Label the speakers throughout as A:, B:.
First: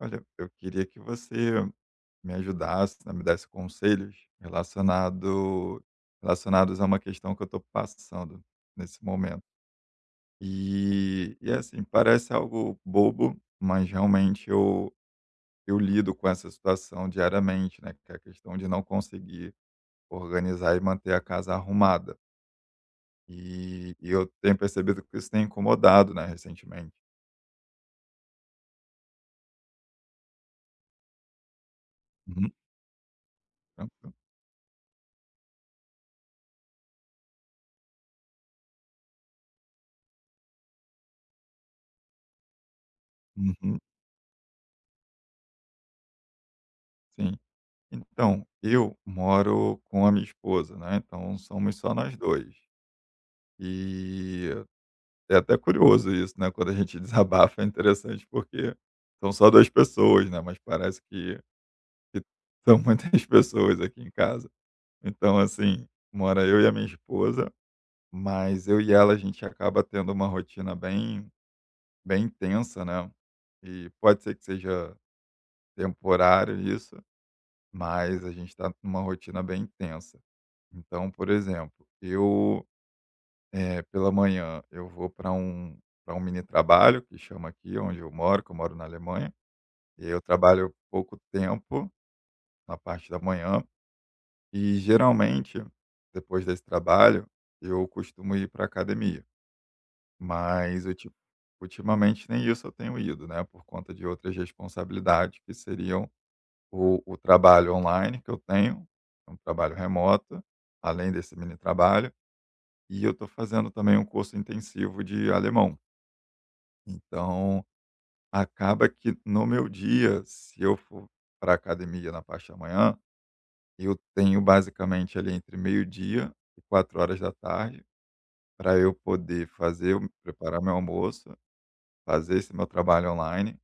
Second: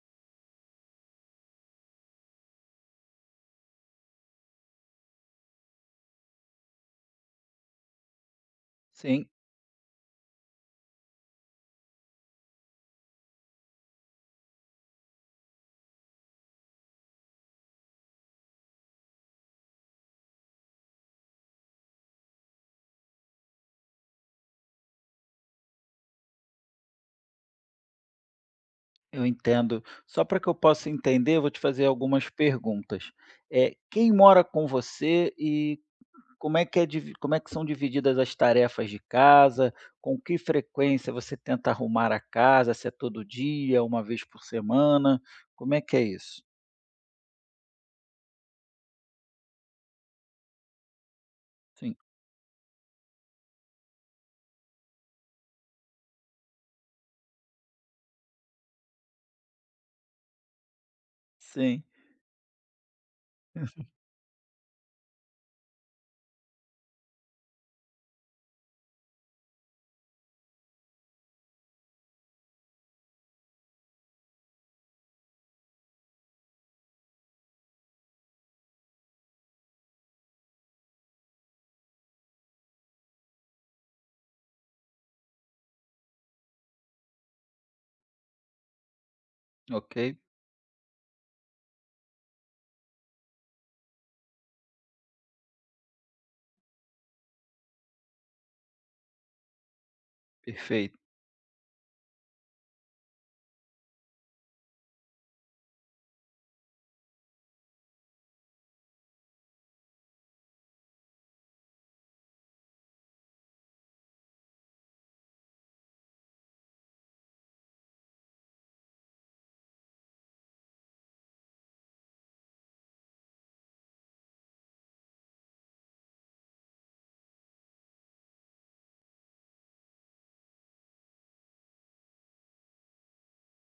A: Olha, eu queria que você me ajudasse, né, me desse conselhos relacionados a uma questão que eu estou passando nesse
B: Sim,
A: momento. E assim, parece algo bobo, mas realmente eu lido com essa situação diariamente, né? Que é a questão de não conseguir organizar e manter a casa arrumada. E eu tenho percebido que isso tem incomodado, né, recentemente.
B: eu entendo. Só para que eu possa entender, eu vou te fazer algumas
A: Uhum,
B: perguntas. É, quem
A: tranquilo.
B: mora com você e como é que são divididas as tarefas de casa? Com que frequência você tenta arrumar a casa? Se é todo
A: Uhum,
B: dia, uma vez por semana? Como é que é isso?
A: sim. Então, eu moro com a minha esposa, né, então somos só
B: Sim,
A: nós dois. E é até curioso isso, né, quando a gente desabafa é interessante porque são só 2 pessoas, né, mas parece que
B: sim,
A: que são muitas pessoas aqui em casa. Então assim, mora eu e a minha esposa, mas eu e ela a gente acaba tendo uma rotina bem intensa, né, e pode ser que seja temporário isso, mas a gente está numa rotina bem intensa. Então, por exemplo, pela manhã eu vou para um mini trabalho que chama aqui onde eu moro, que eu moro na Alemanha,
B: ok,
A: e aí eu trabalho pouco tempo na parte da manhã e geralmente depois desse trabalho eu costumo ir para academia, mas
B: perfeito.
A: ultimamente nem isso eu tenho ido, né, por conta de outras responsabilidades que seriam o trabalho online que eu tenho, é um trabalho remoto, além desse mini trabalho e eu estou fazendo também um curso intensivo de alemão. Então, acaba que no meu dia, se eu for para a academia na parte da manhã, eu tenho basicamente ali entre meio-dia e 4 horas da tarde para eu poder fazer, preparar meu almoço, fazer esse meu trabalho online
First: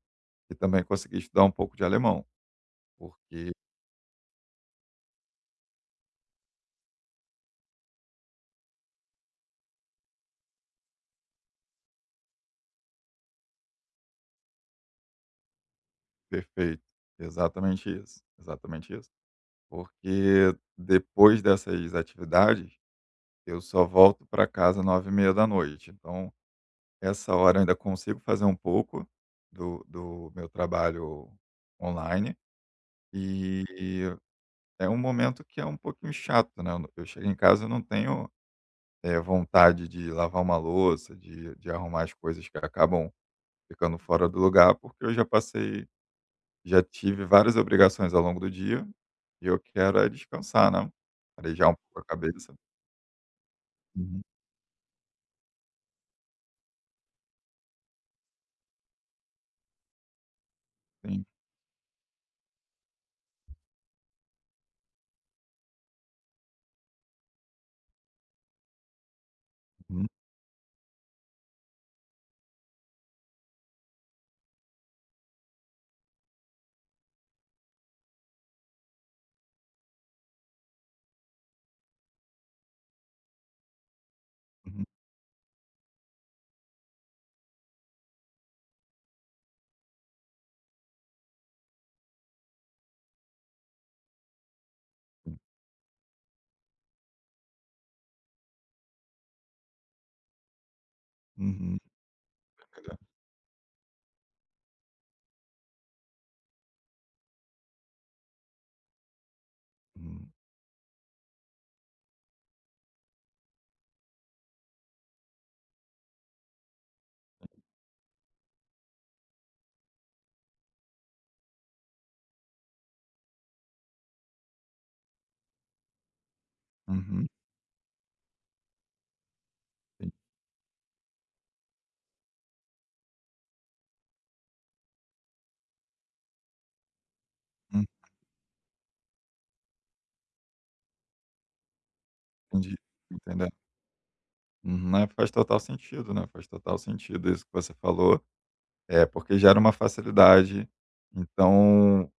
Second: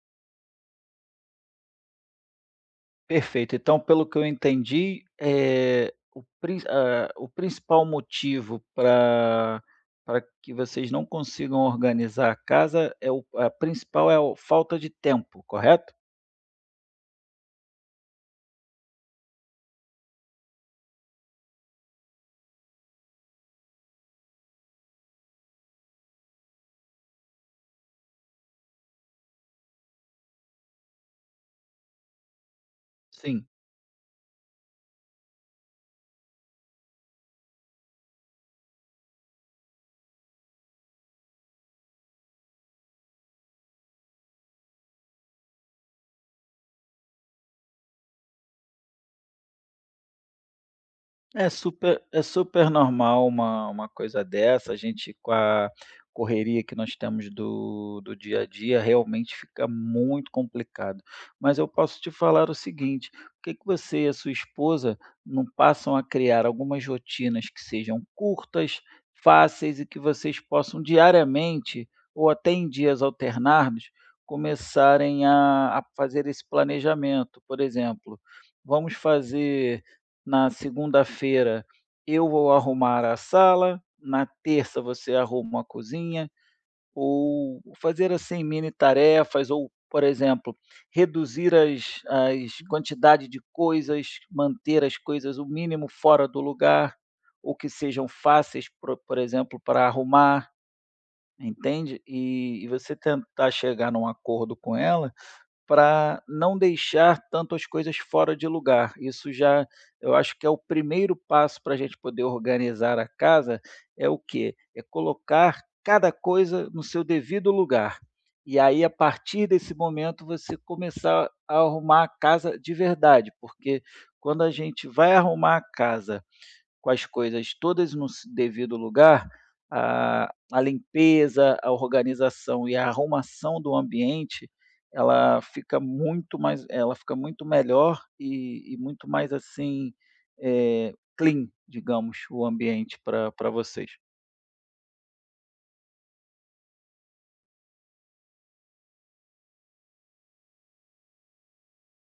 A: e também conseguir estudar um pouco de alemão, porque.
B: Perfeito. Então, pelo que eu entendi, o principal motivo para pra que vocês não consigam organizar a casa é o a principal é a falta de tempo, correto?
A: Perfeito, exatamente isso, exatamente isso. Porque depois dessas atividades, eu só volto para casa 9h30 da noite. Então, essa hora eu ainda consigo fazer um pouco do meu trabalho online,
B: Sim.
A: e é um momento que é um pouquinho chato, né. Eu chego em casa, eu não tenho, vontade de lavar uma louça, de arrumar as coisas que acabam ficando fora do lugar, porque eu já tive várias obrigações ao longo do dia, e eu quero é descansar, né.
B: É
A: Arejar um pouco
B: super,
A: a
B: é
A: cabeça.
B: super normal uma
A: Uhum,
B: coisa dessa, a gente com a correria que nós temos do dia a dia, realmente fica muito complicado.
A: sim.
B: Mas eu posso te falar o seguinte, por que que você e a sua esposa não passam a criar algumas rotinas que sejam curtas, fáceis e que
A: Uhum,
B: vocês possam diariamente, ou até em dias alternados, começarem a fazer esse planejamento. Por exemplo, vamos fazer na segunda-feira eu vou arrumar a sala, na terça
A: uhum,
B: você arruma a cozinha, ou fazer assim mini tarefas, ou, por exemplo, reduzir as quantidade de coisas, manter as coisas
A: sim.
B: o mínimo fora do lugar, ou que sejam fáceis, por exemplo, para arrumar,
A: Uhum.
B: entende? E você tentar chegar num acordo com ela para não deixar tanto as coisas fora de lugar. Isso já, eu
A: Hum,
B: acho que é o primeiro passo para a gente poder organizar a casa, é o quê? É colocar cada coisa no seu devido lugar. E aí, a partir desse momento, você começar a arrumar a casa de verdade, porque quando a gente vai arrumar a casa com as
A: uhum,
B: coisas todas no s devido lugar,
A: en
B: a limpeza, a organização e a arrumação do ambiente, ela fica muito
A: en-
B: melhor e muito mais, assim, clean, digamos, o
A: entendi,
B: ambiente para
A: entendendo.
B: pra vocês.
A: Uhum, é, faz total sentido, né, faz total sentido isso que você falou, é porque gera uma facilidade, então,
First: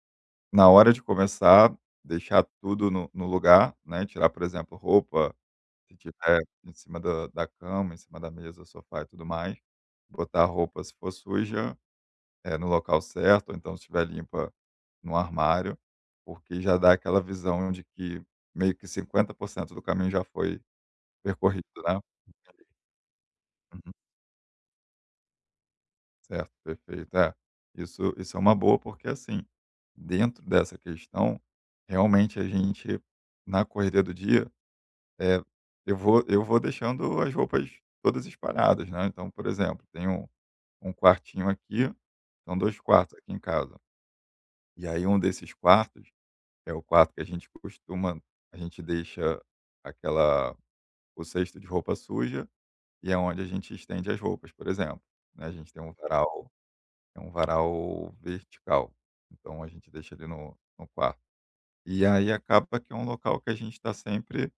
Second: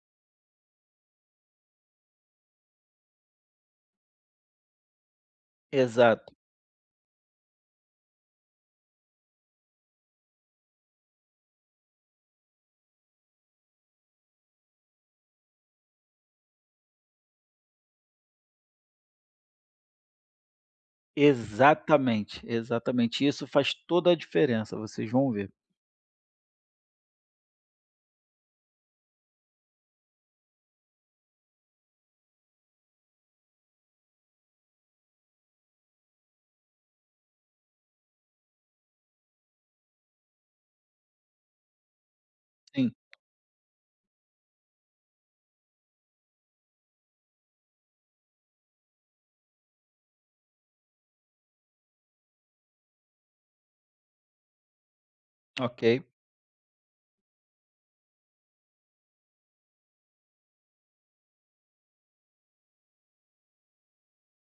A: na hora de começar, deixar tudo no lugar, né, tirar, por exemplo, roupa, se
B: Exato.
A: tiver em cima da cama, em cima da mesa, sofá e tudo mais, botar a roupa, se for suja, no local certo, ou então se estiver limpa, no armário, porque já dá aquela visão de que meio que 50% do caminho já foi percorrido, né.
B: Exatamente, exatamente. Isso faz
A: Uhum.
B: toda a diferença, vocês vão ver.
A: Certo, perfeito. É, isso é uma boa, porque, assim, dentro dessa questão, realmente a gente, na correria do dia, é, eu vou deixando as roupas todas espalhadas, né. Então, por exemplo, tem um quartinho aqui, são dois
B: Sim,
A: quartos aqui em casa, e aí um desses quartos é o quarto que a gente costuma. A gente deixa aquela o cesto de roupa suja e é onde a gente estende as roupas, por exemplo, né. A gente tem
B: ok.
A: um varal. É um varal vertical, então a gente deixa ele no quarto. E aí acaba que é um local que a gente está sempre.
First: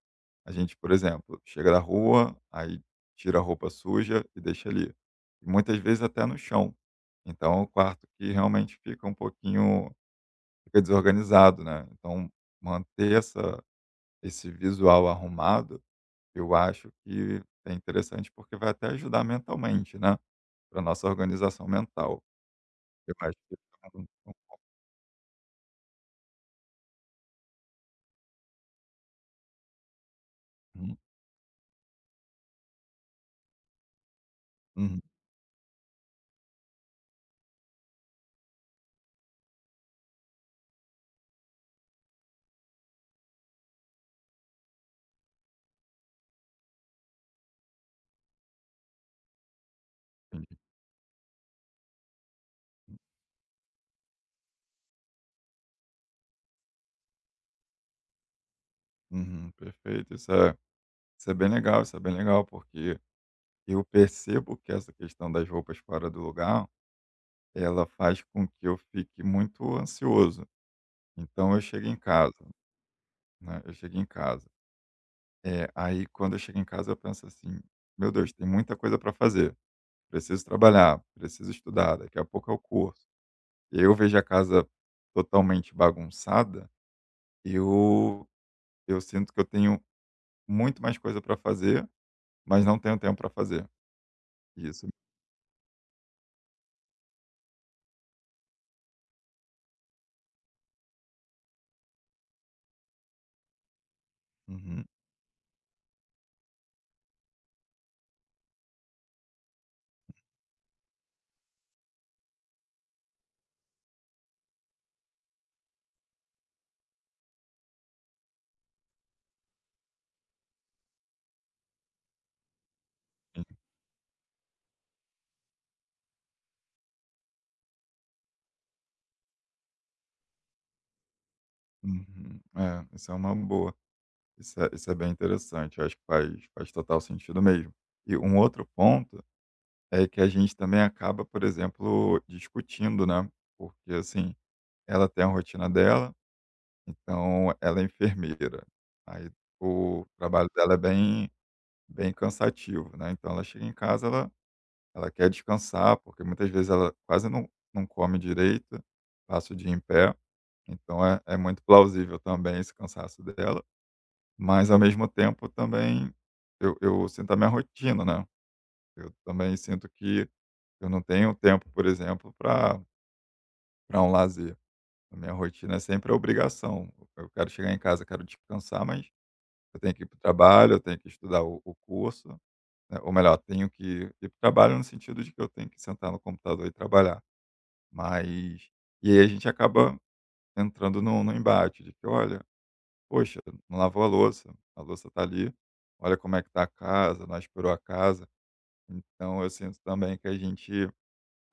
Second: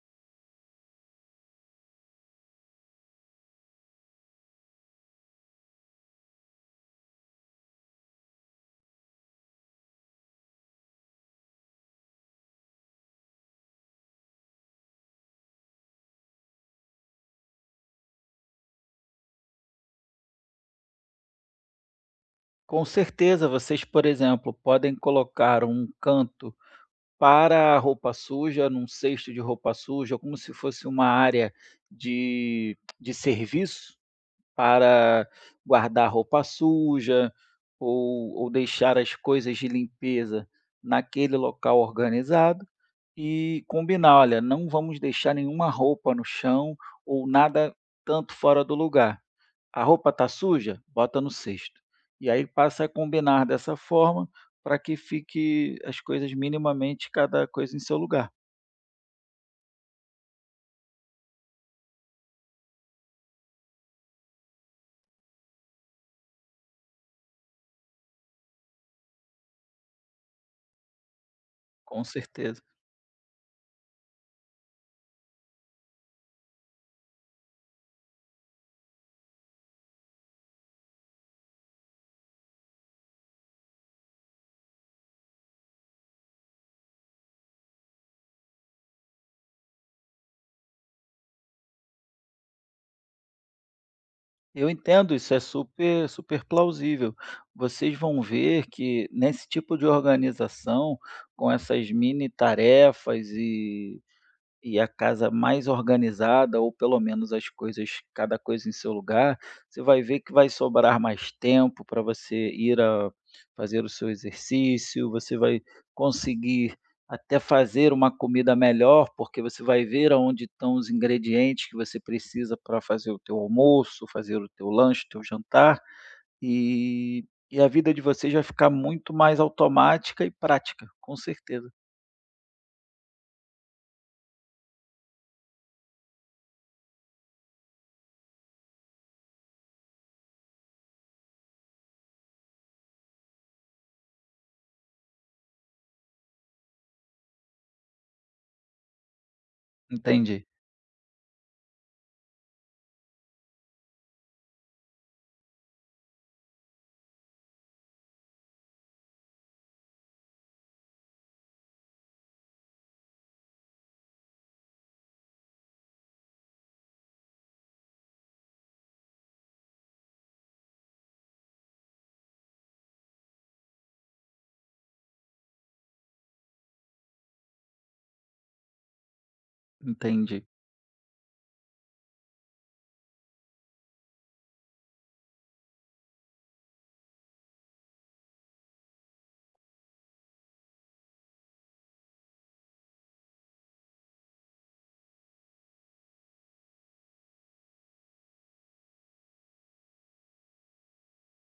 A: A gente, por exemplo, chega da rua, aí tira a roupa suja e deixa ali. E muitas vezes até no chão. Então é um quarto que realmente fica um pouquinho fica desorganizado, né. Então manter essa esse visual arrumado, eu acho que é interessante, porque vai até ajudar mentalmente, né, para nossa organização mental.
B: Com
A: Eu acho
B: certeza,
A: que
B: vocês,
A: é um,
B: por exemplo, podem colocar um canto para a roupa suja, num cesto de roupa suja, como se fosse
A: um
B: uma área de serviço
A: Uhum,
B: para guardar roupa suja, ou deixar as coisas de limpeza naquele local organizado e combinar: "Olha, não vamos deixar nenhuma roupa no chão ou nada tanto fora do lugar". A roupa está
A: entendi.
B: suja? Bota no cesto. E aí passa a combinar dessa forma para que fique as coisas minimamente cada coisa em seu lugar,
A: Uhum, perfeito. Isso é bem legal, isso é bem legal, porque eu percebo que essa questão das roupas fora do lugar, ela faz com que eu fique muito ansioso. Então eu chego em
B: com
A: casa,
B: certeza.
A: né, eu chego em casa, é aí quando eu chego em casa eu penso assim: "Meu Deus, tem muita coisa para fazer, preciso trabalhar, preciso estudar, daqui a pouco é o curso". E aí eu vejo a casa totalmente bagunçada, eu eu sinto que eu tenho muito mais coisa para fazer. Mas não tenho tempo para fazer.
B: Eu
A: Isso.
B: entendo, isso é super, super plausível. Vocês vão ver que nesse tipo de organização, com essas mini tarefas e
A: Uhum.
B: a casa mais organizada, ou pelo menos as coisas, cada coisa em seu lugar, você vai ver que vai sobrar mais tempo para você ir a fazer o seu exercício, você vai conseguir até fazer uma comida melhor, porque você vai ver aonde estão os ingredientes que você precisa para fazer o teu almoço, fazer o teu lanche, o teu jantar, e a vida de vocês vai ficar muito mais automática e prática, com certeza.
A: Uhum. É, isso é uma boa. Isso é bem interessante, eu acho que faz total sentido mesmo. E um outro ponto é que a gente também acaba, por exemplo, discutindo, né, porque, assim, ela tem a rotina dela, então ela é enfermeira, aí o
B: Entendi,
A: trabalho dela é bem cansativo, né, então ela chega em casa, ela quer descansar, porque muitas vezes ela quase não come direito, passa o dia em pé. Então é muito plausível também esse cansaço dela, mas ao mesmo tempo também eu sinto a minha rotina, né. Eu também sinto que eu não tenho tempo, por exemplo, para pra um lazer. A minha rotina é sempre a obrigação. Eu quero chegar em casa, quero descansar, mas eu tenho que ir para o
B: entendi.
A: trabalho, eu tenho que estudar o curso, né, ou melhor, tenho que ir para o trabalho no sentido de que eu tenho que sentar no computador e trabalhar. Mas e aí a gente acaba entrando num embate de que: "Olha". Poxa, não lavou a louça tá ali, olha como é que tá a casa, não aspirou a casa. Então eu sinto também que a gente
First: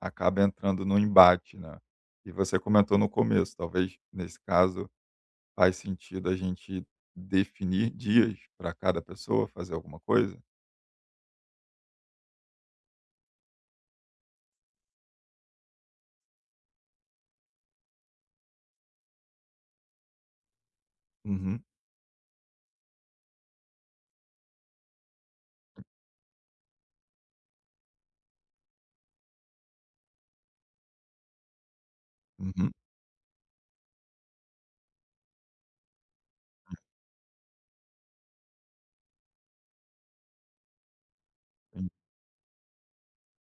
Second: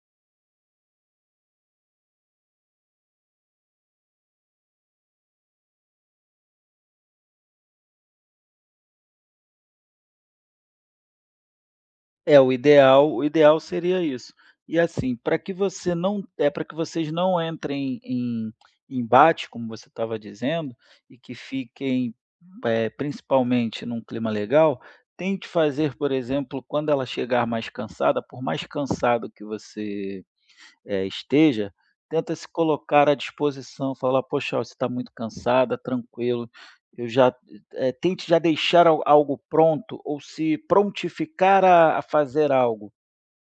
A: acaba entrando num embate, né? E você comentou no começo, talvez nesse caso faz sentido a gente definir dias para cada pessoa fazer alguma coisa?
B: É, o ideal seria isso. E assim, para que vocês não entrem em embate, como você estava dizendo, e que
A: Uhum,
B: fiquem, principalmente num clima legal, tente fazer, por exemplo, quando ela chegar mais cansada, por mais cansado que você esteja, tenta se
A: uhum,
B: colocar à disposição, falar: "Poxa, olha, você está muito cansada, tranquilo". Eu já tente já deixar al algo pronto ou se prontificar
A: en-
B: a fazer algo.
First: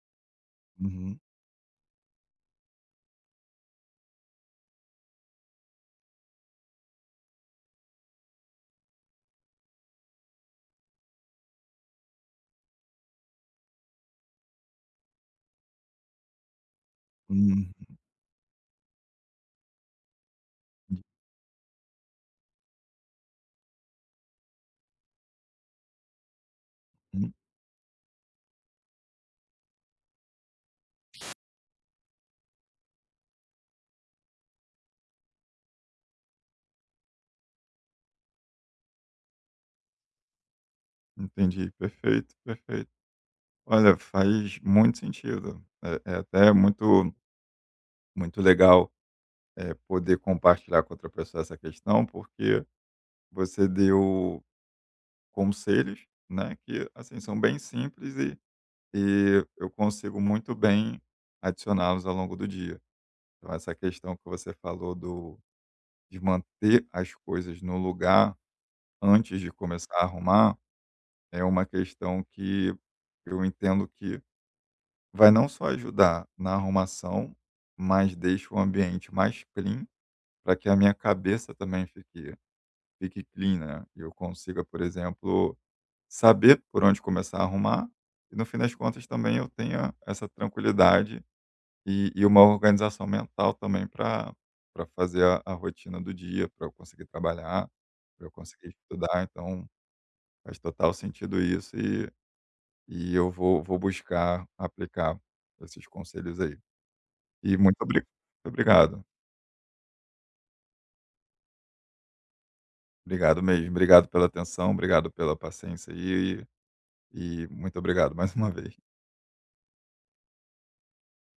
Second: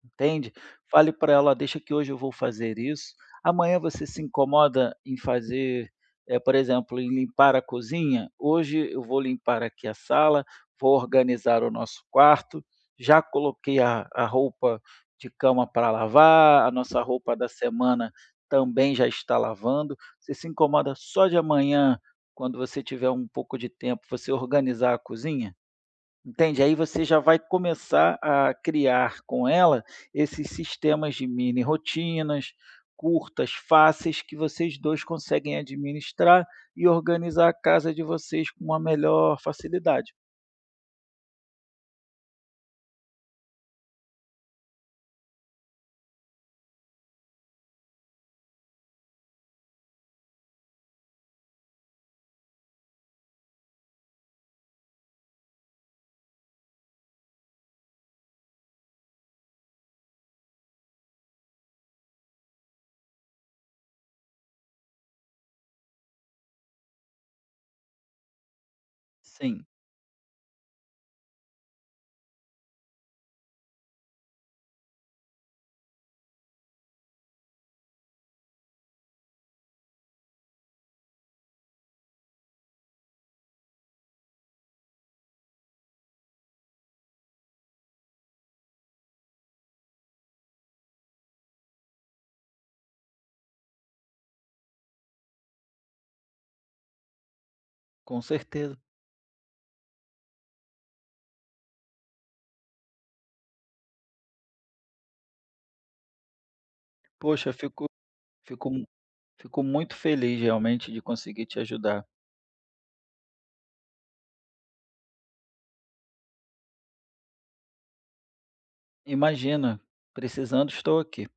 B: Entende? Fale
A: uhum,
B: para ela: "Deixa que hoje eu vou fazer isso". Amanhã você se incomoda em fazer, por exemplo, em limpar a cozinha? Hoje eu vou limpar aqui a sala, vou organizar o nosso quarto, já coloquei a roupa de cama para lavar, a nossa roupa da
A: uhum,
B: semana também já está lavando. Você se incomoda só de amanhã, quando você tiver um pouco de tempo, você organizar a cozinha? Entende? Aí você já
A: uhum.
B: vai começar a criar com ela esses sistemas de mini rotinas, curtas, fáceis, que vocês 2 conseguem administrar e organizar a casa de vocês com uma melhor facilidade.
A: Entendi, perfeito, perfeito. Olha, faz muito sentido. É, é até muito, muito legal poder compartilhar com outra pessoa essa questão, porque você deu conselhos, né, que assim são bem simples e eu consigo muito bem adicioná-los ao longo do dia. Então essa questão que você falou do de manter as coisas no lugar antes de
B: Sim,
A: começar a arrumar é uma questão que eu entendo que vai não só ajudar na arrumação, mas deixa o ambiente mais clean para que a minha cabeça também fique clean, né, e eu consiga, por exemplo, saber por onde começar a arrumar e no fim das contas também eu tenha essa tranquilidade e uma organização mental também para fazer a rotina do dia, para eu conseguir trabalhar,
B: com
A: para eu conseguir
B: certeza.
A: estudar, então faz total sentido isso e eu vou buscar aplicar esses conselhos aí.
B: Poxa,
A: E muito
B: fico mu
A: obrigado.
B: fico muito feliz realmente de conseguir te ajudar.
A: Obrigado mesmo, obrigado pela atenção, obrigado pela paciência aí e muito obrigado mais uma vez.
B: Imagina, precisando estou aqui.